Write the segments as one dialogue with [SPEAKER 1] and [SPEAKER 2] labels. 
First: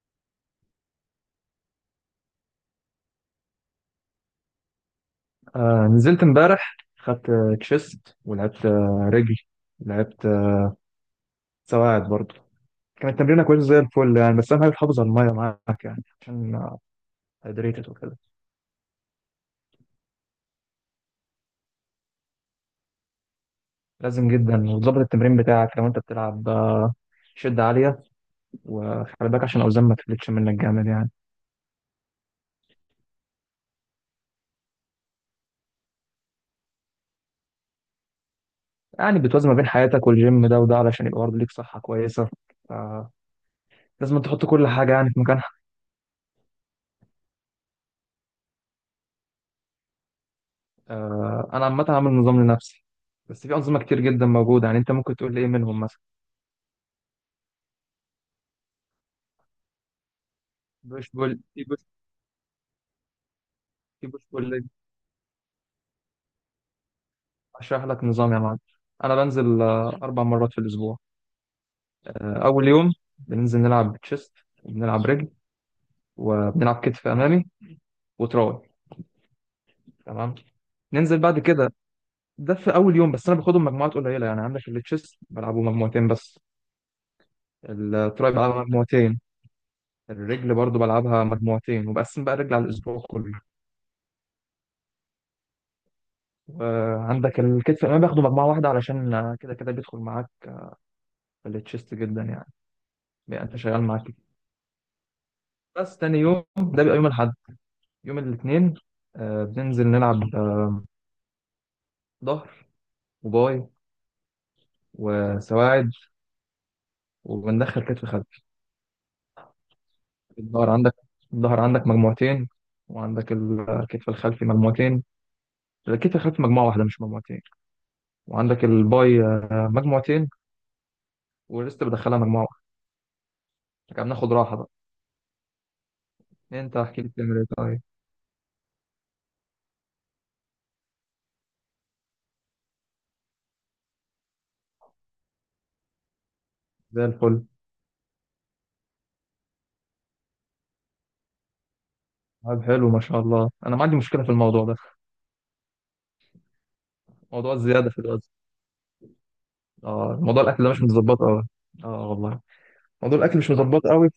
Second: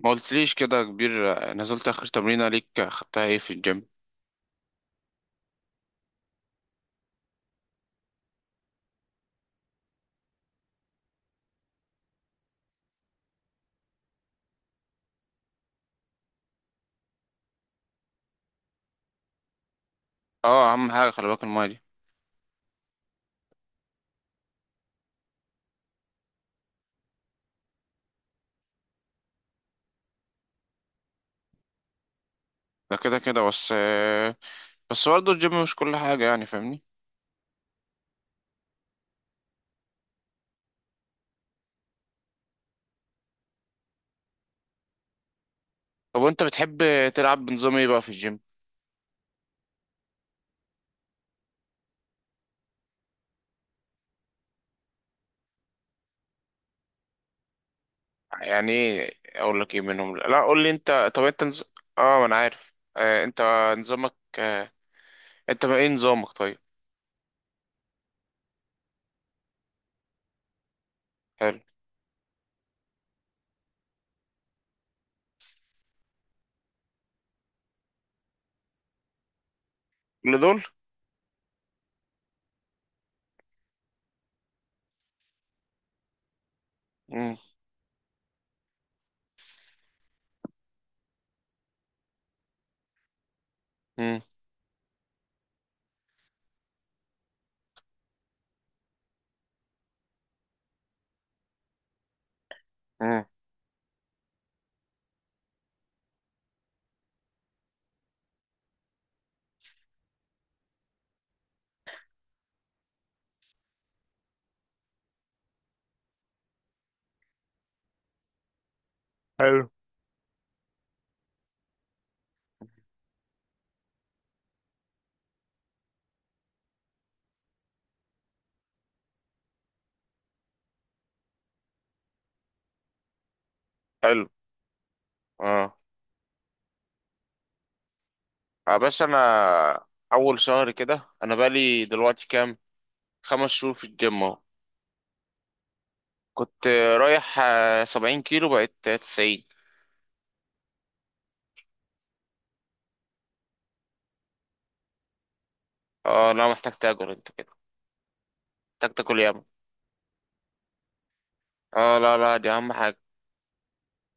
[SPEAKER 1] ما قلتليش كده يا كبير. نزلت اخر تمرينه ليك، خدتها ايه في الجيم؟
[SPEAKER 2] آه، نزلت امبارح خدت تشيست ولعبت رجل. لعبت سواعد برضه. كانت تمرينة كويسة زي الفل يعني، بس أهم حاجة تحافظ على المية معاك يعني عشان هيدريتد وكده.
[SPEAKER 1] اه اهم حاجه خلي بالك المايه دي.
[SPEAKER 2] لازم جدا، وتظبط التمرين بتاعك لو أنت بتلعب شدة عالية، وخلي بالك عشان الأوزان ما تفلتش منك جامد يعني.
[SPEAKER 1] ده كده كده. بس بس برضه الجيم مش كل حاجه يعني، فاهمني؟
[SPEAKER 2] يعني بتوازن ما بين حياتك والجيم، ده وده علشان يبقى برضه ليك صحة كويسة، فلازم تحط كل حاجة يعني في مكانها.
[SPEAKER 1] طب وانت بتحب تلعب بنظام ايه بقى في الجيم؟
[SPEAKER 2] آه، أنا عامل نظام لنفسي، بس في أنظمة كتير جدا موجودة يعني، أنت ممكن تقول لي إيه منهم.
[SPEAKER 1] يعني ايه اقول لك ايه منهم، لا قول لي
[SPEAKER 2] بوش
[SPEAKER 1] انت. طب
[SPEAKER 2] بول
[SPEAKER 1] انت
[SPEAKER 2] في بوش
[SPEAKER 1] اه ما انا عارف، انت
[SPEAKER 2] في
[SPEAKER 1] نظامك
[SPEAKER 2] بوش بول ليج.
[SPEAKER 1] انت بقى ايه نظامك طيب؟
[SPEAKER 2] اشرح لك نظام يا معلم. انا بنزل 4 مرات في الاسبوع.
[SPEAKER 1] حلو.
[SPEAKER 2] اول يوم بننزل نلعب تشيست، وبنلعب رجل، وبنلعب كتف امامي وتراي. تمام.
[SPEAKER 1] كل دول؟
[SPEAKER 2] ننزل بعد كده، ده في اول يوم بس. انا باخدهم مجموعات قليله يعني، عندك التشيست بلعبه مجموعتين بس،
[SPEAKER 1] مم.
[SPEAKER 2] التراي بلعبها مجموعتين، الرجل برضو بلعبها مجموعتين وبقسم بقى الرجل على الاسبوع كله.
[SPEAKER 1] مم.
[SPEAKER 2] وعندك الكتف الامامي باخده مجموعه واحده، علشان كده كده بيدخل معاك في التشيست جدا يعني،
[SPEAKER 1] مم.
[SPEAKER 2] بيبقى انت شغال معاك. بس تاني يوم ده بيبقى يوم الأحد، يوم الاثنين، آه بننزل نلعب ظهر وباي وسواعد، وبندخل كتف خلفي.
[SPEAKER 1] حلو.
[SPEAKER 2] الظهر عندك، الظهر عندك مجموعتين، وعندك الكتف الخلفي مجموعتين. الكتف الخلفي مجموعة واحدة مش مجموعتين. وعندك الباي مجموعتين، والريست بدخلها مجموعة واحدة. كده
[SPEAKER 1] حلو.
[SPEAKER 2] بناخد راحة بقى.
[SPEAKER 1] اه،
[SPEAKER 2] انت احكي لي بتعمل ايه طيب.
[SPEAKER 1] بس انا اول شهر كده انا بقالي دلوقتي كام؟ 5 شهور في الجيم اهو. كنت
[SPEAKER 2] زي الفل.
[SPEAKER 1] رايح 70 كيلو، بقيت 90.
[SPEAKER 2] طيب حلو ما شاء الله، انا ما عندي مشكلة في الموضوع ده،
[SPEAKER 1] اه لا، محتاج تاكل انت كده.
[SPEAKER 2] موضوع الزيادة في الوزن.
[SPEAKER 1] محتاج تاكل ياما.
[SPEAKER 2] اه موضوع الاكل ده مش متظبط اه.
[SPEAKER 1] اه
[SPEAKER 2] اه
[SPEAKER 1] لا لا،
[SPEAKER 2] والله،
[SPEAKER 1] دي اهم حاجة.
[SPEAKER 2] موضوع الاكل مش مظبط قوي،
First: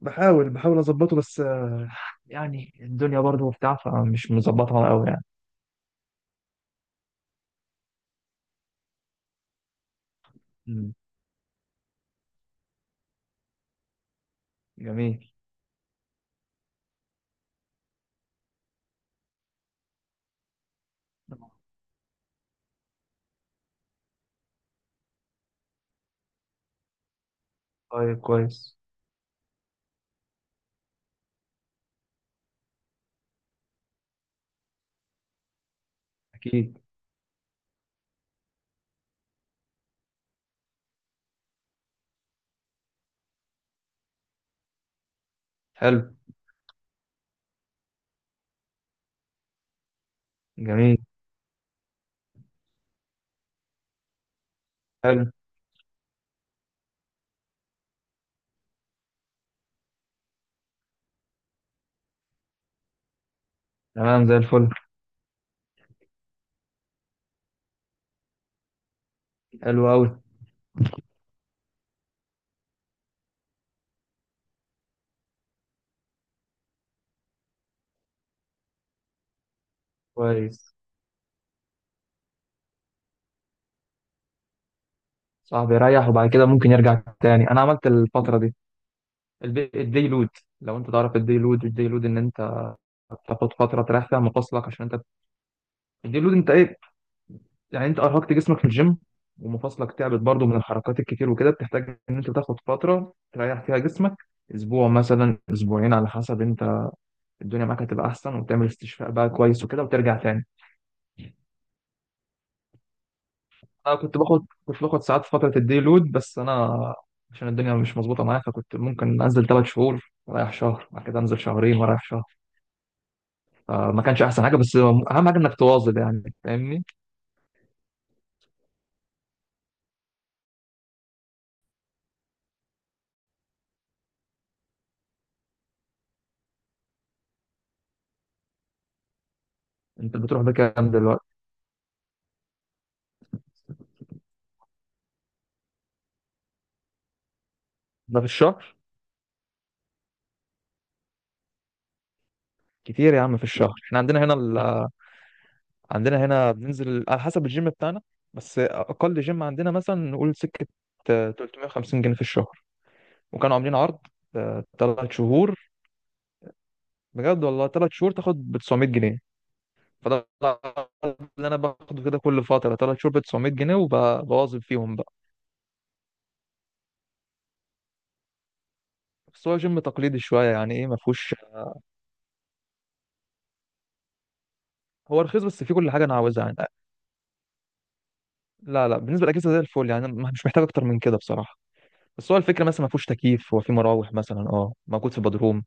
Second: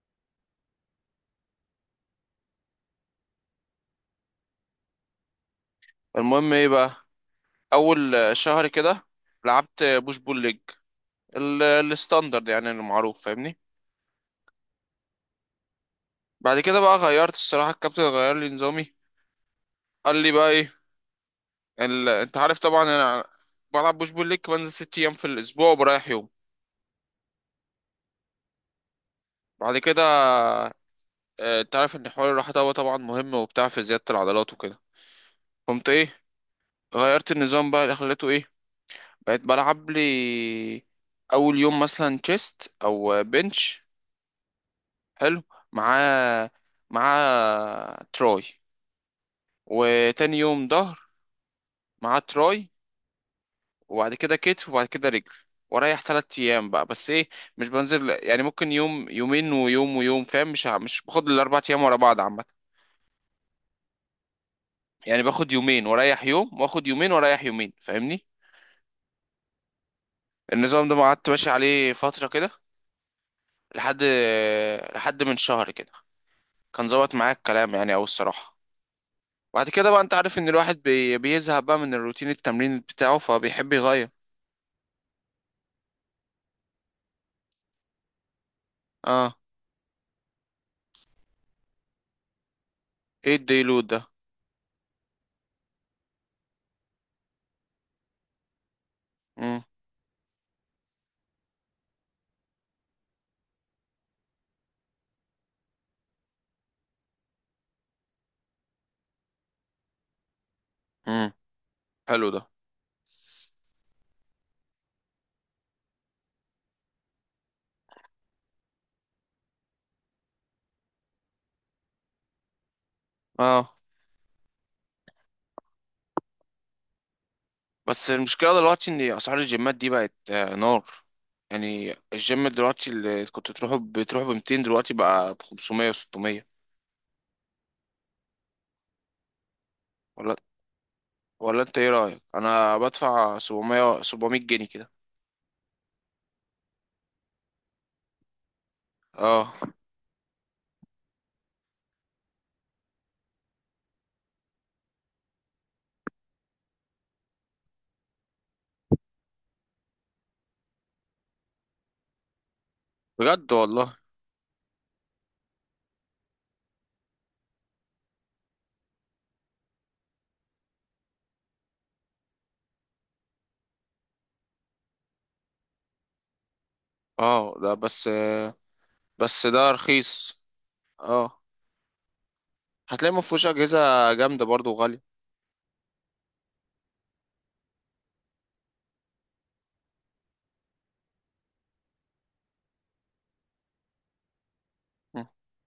[SPEAKER 2] بحاول اظبطه، بس يعني الدنيا برضه وبتاع، فمش مظبطها قوي يعني.
[SPEAKER 1] المهم ايه بقى؟ اول شهر كده لعبت بوش بول ليج،
[SPEAKER 2] مم.
[SPEAKER 1] الستاندرد يعني المعروف، فاهمني؟
[SPEAKER 2] جميل.
[SPEAKER 1] بعد كده بقى غيرت الصراحة، الكابتن غير لي نظامي. قال لي بقى ايه، انت عارف طبعا انا بلعب بوش بول ليج، بنزل 6 ايام في الاسبوع وبريح يوم.
[SPEAKER 2] طيب كويس.
[SPEAKER 1] بعد كده انت عارف ان حوار الراحة ده هو طبعا مهم وبتاع في زيادة العضلات وكده. قمت ايه؟
[SPEAKER 2] اكيد.
[SPEAKER 1] غيرت النظام بقى، اللي خليته ايه؟ بقيت بلعب لي اول يوم مثلا تشيست او بنش، حلو، مع
[SPEAKER 2] حلو.
[SPEAKER 1] مع تراي، وتاني يوم
[SPEAKER 2] جميل.
[SPEAKER 1] ظهر مع تراي، وبعد كده كتف، وبعد كده
[SPEAKER 2] حلو.
[SPEAKER 1] رجل. واريح تلات ايام بقى، بس ايه، مش بنزل يعني، ممكن يوم يومين ويوم ويوم، فاهم؟ مش مش باخد الاربع ايام ورا بعض عامه.
[SPEAKER 2] تمام زي الفل.
[SPEAKER 1] يعني باخد يومين واريح يوم، واخد يومين واريح يومين، فاهمني؟
[SPEAKER 2] حلو قوي.
[SPEAKER 1] النظام ده ما قعدت ماشي عليه فتره كده، لحد لحد من شهر كده، كان ظبط معايا الكلام يعني أوي الصراحة. بعد كده بقى أنت عارف إن
[SPEAKER 2] كويس.
[SPEAKER 1] الواحد بيزهق بقى من الروتين التمرين بتاعه، فبيحب يغير.
[SPEAKER 2] صاحبي يريح وبعد كده ممكن يرجع تاني. انا عملت الفتره دي
[SPEAKER 1] اه،
[SPEAKER 2] الدي لود. لو انت تعرف الدي لود، ان انت
[SPEAKER 1] ايه
[SPEAKER 2] بتاخد فتره
[SPEAKER 1] الديلود ده؟
[SPEAKER 2] تريح فيها مفاصلك عشان انت. الدي لود انت ايه؟ يعني انت ارهقت جسمك في الجيم،
[SPEAKER 1] مم.
[SPEAKER 2] ومفاصلك تعبت برضو من الحركات الكتير وكده، بتحتاج ان انت تاخد فتره تريح فيها جسمك، اسبوع مثلا، اسبوعين، على حسب انت. الدنيا معاك هتبقى احسن، وتعمل استشفاء بقى كويس وكده وترجع تاني.
[SPEAKER 1] مم. حلو ده.
[SPEAKER 2] انا كنت باخد ساعات في فتره الدي لود، بس انا عشان الدنيا مش مظبوطه معايا، فكنت ممكن انزل 3 شهور ورايح شهر، بعد كده انزل شهرين ورايح شهر.
[SPEAKER 1] اه
[SPEAKER 2] فما كانش احسن حاجه، بس اهم حاجه انك تواظب يعني فاهمني.
[SPEAKER 1] بس المشكلة دلوقتي إن أسعار الجيمات دي بقت آه نار. يعني الجيم دلوقتي اللي كنت تروحه بتروح ب 200، دلوقتي بقى ب 500 و600.
[SPEAKER 2] انت
[SPEAKER 1] ولا
[SPEAKER 2] بتروح بكام دلوقتي؟
[SPEAKER 1] ولا انت ايه رأيك، انا بدفع 700 700 جنيه كده.
[SPEAKER 2] ده في الشهر؟
[SPEAKER 1] اه
[SPEAKER 2] كتير يا عم في الشهر. احنا عندنا هنا ال، عندنا هنا بننزل على حسب الجيم بتاعنا. بس اقل جيم عندنا مثلا نقول سكه، 350 جنيه في الشهر.
[SPEAKER 1] بجد
[SPEAKER 2] وكانوا عاملين
[SPEAKER 1] والله.
[SPEAKER 2] عرض، 3 شهور، بجد والله، 3 شهور تاخد ب 900 جنيه. فده العرض اللي انا باخده كده كل فتره، 3 شهور ب 900 جنيه وبواظب فيهم بقى.
[SPEAKER 1] اه ده بس بس
[SPEAKER 2] بس هو
[SPEAKER 1] ده
[SPEAKER 2] جيم تقليدي
[SPEAKER 1] رخيص.
[SPEAKER 2] شويه يعني، ايه، ما فيهوش.
[SPEAKER 1] اه، هتلاقي ما فيهوش اجهزه جامده برضو وغاليه.
[SPEAKER 2] هو رخيص، بس فيه كل حاجه انا عاوزها يعني. لا لا بالنسبه للاجهزه زي الفل يعني، أنا مش محتاج اكتر من كده بصراحه. بس هو الفكره مثلا ما فيهوش تكييف، هو فيه مراوح مثلا، اه موجود في
[SPEAKER 1] مم.
[SPEAKER 2] بدروم.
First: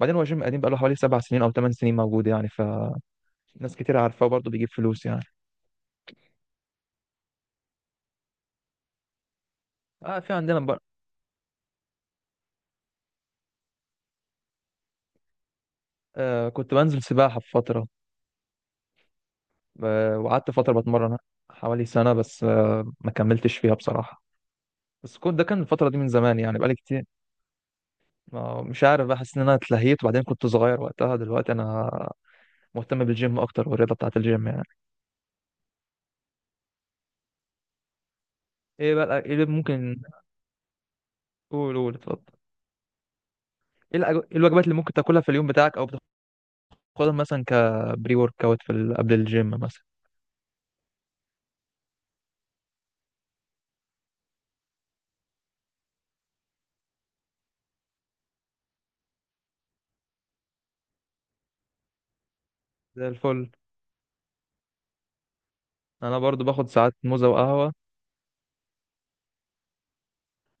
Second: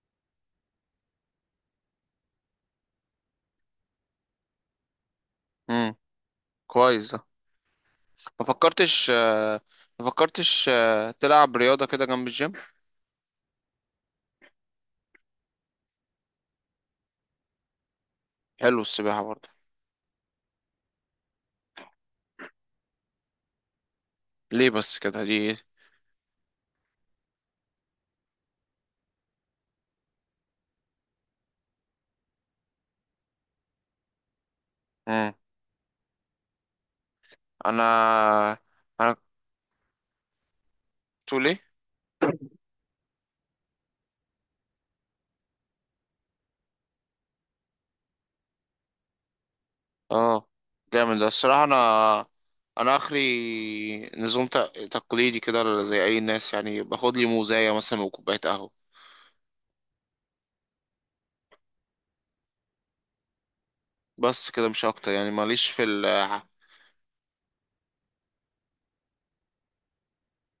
[SPEAKER 2] بعدين هو جيم قديم، بقاله حوالي 7 سنين او 8 سنين موجود يعني، فناس كتير عارفاه، وبرضه بيجيب فلوس يعني.
[SPEAKER 1] مم. كويس ده. ما فكرتش ما
[SPEAKER 2] اه في
[SPEAKER 1] فكرتش تلعب رياضه كده جنب الجيم؟
[SPEAKER 2] آه كنت بنزل سباحة في فترة.
[SPEAKER 1] حلو السباحه برضو.
[SPEAKER 2] آه وقعدت فترة بتمرن، حوالي سنة، بس آه ما كملتش فيها بصراحة.
[SPEAKER 1] ليه بس
[SPEAKER 2] بس
[SPEAKER 1] كده دي
[SPEAKER 2] كنت، ده
[SPEAKER 1] إيه؟
[SPEAKER 2] كان الفترة دي من زمان يعني، بقالي كتير. مش عارف، بحس ان انا اتلهيت، وبعدين كنت صغير وقتها، دلوقتي انا مهتم بالجيم اكتر، والرياضة بتاعة الجيم يعني.
[SPEAKER 1] مم. انا
[SPEAKER 2] ايه
[SPEAKER 1] انا
[SPEAKER 2] بقى ايه اللي ممكن؟
[SPEAKER 1] تقول ايه؟
[SPEAKER 2] قول قول اتفضل. ايه الأج- إيه الوجبات اللي ممكن تاكلها في اليوم بتاعك، او بتاخدها مثلا كبري ورك اوت قبل الجيم مثلا.
[SPEAKER 1] اه جامد ده الصراحه. انا اخري نظام تقليدي كده زي اي ناس، يعني باخد لي موزايه مثلا وكوبايه قهوه،
[SPEAKER 2] زي الفل.
[SPEAKER 1] بس كده مش اكتر يعني، ماليش في ال-
[SPEAKER 2] انا برضو باخد ساعات موزة وقهوة،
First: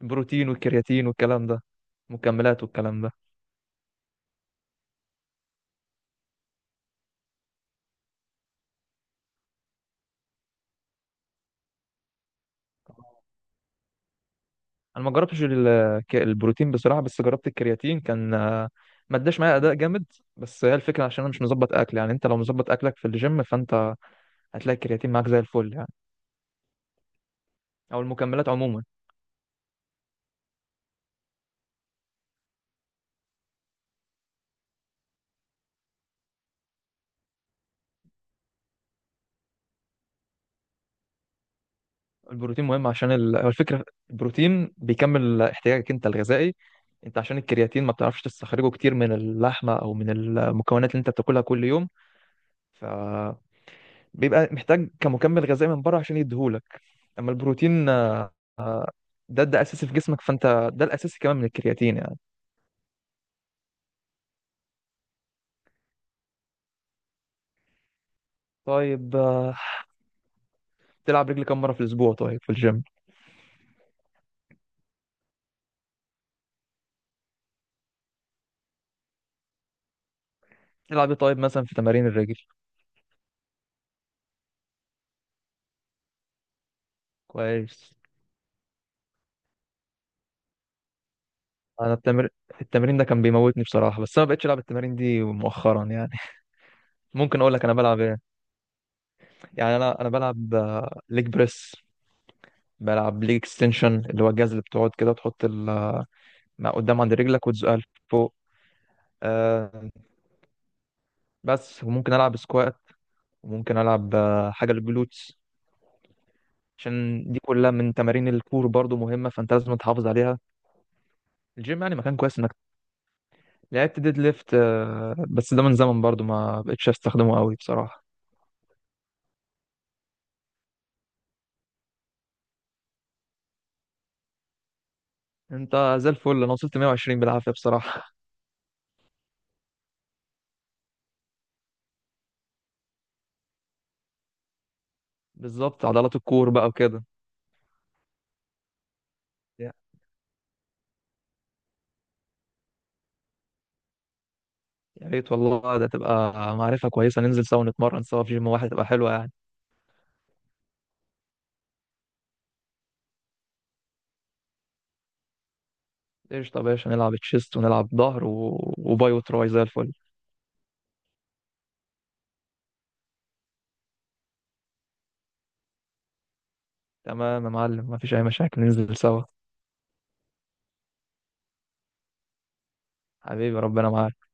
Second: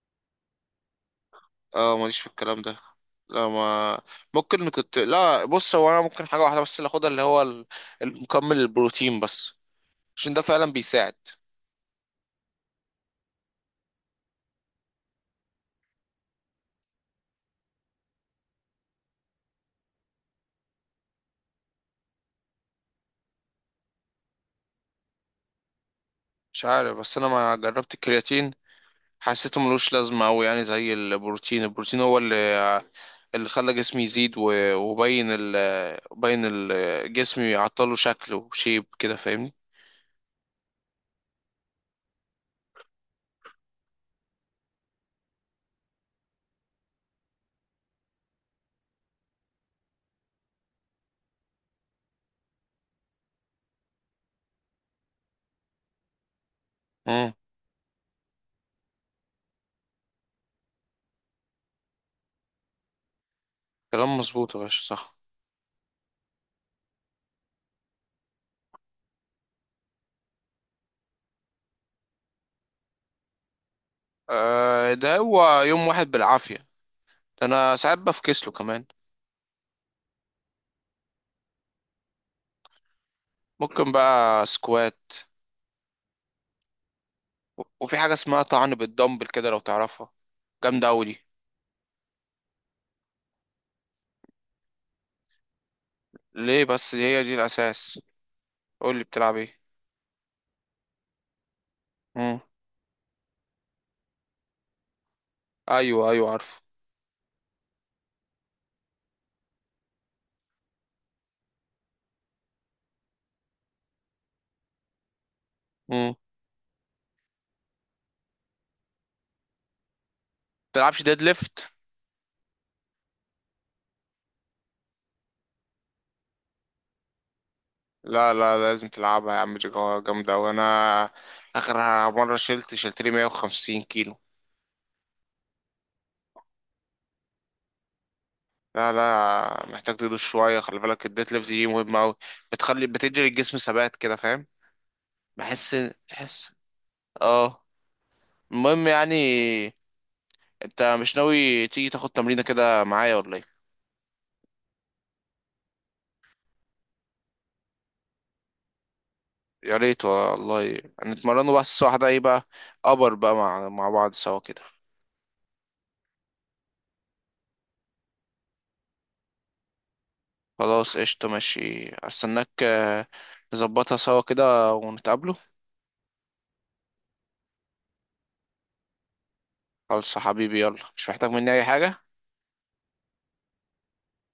[SPEAKER 2] بروتين والكرياتين والكلام ده،
[SPEAKER 1] اه ماليش في الكلام
[SPEAKER 2] مكملات
[SPEAKER 1] ده.
[SPEAKER 2] والكلام ده.
[SPEAKER 1] لا ما ممكن كنت، لا بص، هو انا ممكن حاجه واحده بس اللي اخدها، اللي هو المكمل، البروتين بس، عشان ده فعلا بيساعد.
[SPEAKER 2] انا ما جربتش البروتين بصراحة، بس جربت الكرياتين، كان آه، ما اداش معايا اداء جامد. بس هي الفكرة عشان انا مش مظبط اكل يعني، انت لو مظبط اكلك في الجيم فانت هتلاقي الكرياتين معاك زي الفل يعني،
[SPEAKER 1] مش عارف بس انا ما جربت
[SPEAKER 2] او المكملات
[SPEAKER 1] الكرياتين،
[SPEAKER 2] عموما.
[SPEAKER 1] حسيته ملوش لازمه قوي يعني، زي البروتين. البروتين هو اللي اللي خلى جسمي يزيد وبين ال بين ال جسمي، عطله شكله وشيب كده، فاهمني؟
[SPEAKER 2] البروتين مهم عشان هو الفكرة، البروتين بيكمل احتياجك انت الغذائي. انت عشان الكرياتين ما بتعرفش تستخرجه كتير من اللحمة او من المكونات اللي انت بتاكلها كل يوم، بيبقى محتاج كمكمل غذائي من بره عشان يديهولك. اما
[SPEAKER 1] امم،
[SPEAKER 2] البروتين، ده اساسي في جسمك، فانت ده الاساسي كمان من الكرياتين يعني.
[SPEAKER 1] كلام مظبوط يا باشا صح.
[SPEAKER 2] طيب، تلعب رجل كم مره في الاسبوع طيب في الجيم؟
[SPEAKER 1] آه ده هو يوم واحد بالعافيه، ده انا ساعات بفكسله كمان.
[SPEAKER 2] تلعب ايه طيب مثلا في تمارين الرجل؟
[SPEAKER 1] ممكن بقى سكوات،
[SPEAKER 2] كويس.
[SPEAKER 1] وفي حاجة اسمها طعن بالدمبل كده لو تعرفها، جامدة أوي دي.
[SPEAKER 2] انا التمرين ده كان بيموتني بصراحه، بس انا ما بقتش العب التمارين دي مؤخرا يعني.
[SPEAKER 1] ليه بس، دي هي دي
[SPEAKER 2] ممكن اقول لك انا
[SPEAKER 1] الأساس.
[SPEAKER 2] بلعب ايه؟
[SPEAKER 1] قول لي بتلعب ايه.
[SPEAKER 2] يعني انا بلعب ليج بريس،
[SPEAKER 1] مم.
[SPEAKER 2] بلعب ليج اكستنشن اللي هو الجهاز اللي بتقعد كده تحط ال... آه،
[SPEAKER 1] أيوه أيوه عارفه.
[SPEAKER 2] قدام عند رجلك وتزقها لفوق. آه، بس، وممكن العب سكوات، وممكن العب حاجه للجلوتس،
[SPEAKER 1] مم.
[SPEAKER 2] عشان دي كلها من تمارين الكور برضو مهمه، فانت لازم تحافظ عليها.
[SPEAKER 1] بتلعبش ديد ليفت؟
[SPEAKER 2] الجيم يعني مكان كويس انك لعبت ديد ليفت. بس ده من زمن برضو، ما بقتش استخدمه قوي بصراحه.
[SPEAKER 1] لا لا لازم تلعبها يا عم، دي جامدة أوي. أنا آخر مرة شلت لي 150 كيلو.
[SPEAKER 2] انت زي الفل، انا وصلت 120 بالعافيه بصراحه.
[SPEAKER 1] لا لا، محتاج تدوس شوية، خلي بالك الديد ليفت دي مهمة أوي، بتخلي، بتدي الجسم ثبات كده، فاهم؟ بحس
[SPEAKER 2] بالظبط، عضلات الكور
[SPEAKER 1] بحس
[SPEAKER 2] بقى وكده.
[SPEAKER 1] اه، المهم يعني
[SPEAKER 2] يا
[SPEAKER 1] انت مش ناوي تيجي تاخد تمرينة كده معايا ولا ايه؟
[SPEAKER 2] يا ريت والله، ده تبقى معرفه كويسه، ننزل سوا نتمرن سوا في جيم واحد تبقى حلوه يعني.
[SPEAKER 1] يا ريت والله. نتمرنوا بس الساعة واحدة ايه بقى، أبر بقى مع مع بعض سوا كده.
[SPEAKER 2] ايش طب يا باشا، نلعب تشيست ونلعب ظهر و... وباي وتراي زي الفل.
[SPEAKER 1] خلاص قشطة ماشي، استناك نظبطها سوا كده ونتقابلوا.
[SPEAKER 2] تمام يا معلم، مفيش اي مشاكل ننزل سوا.
[SPEAKER 1] خلاص يا حبيبي يلا، مش محتاج مني أي حاجة.
[SPEAKER 2] حبيبي ربنا معاك.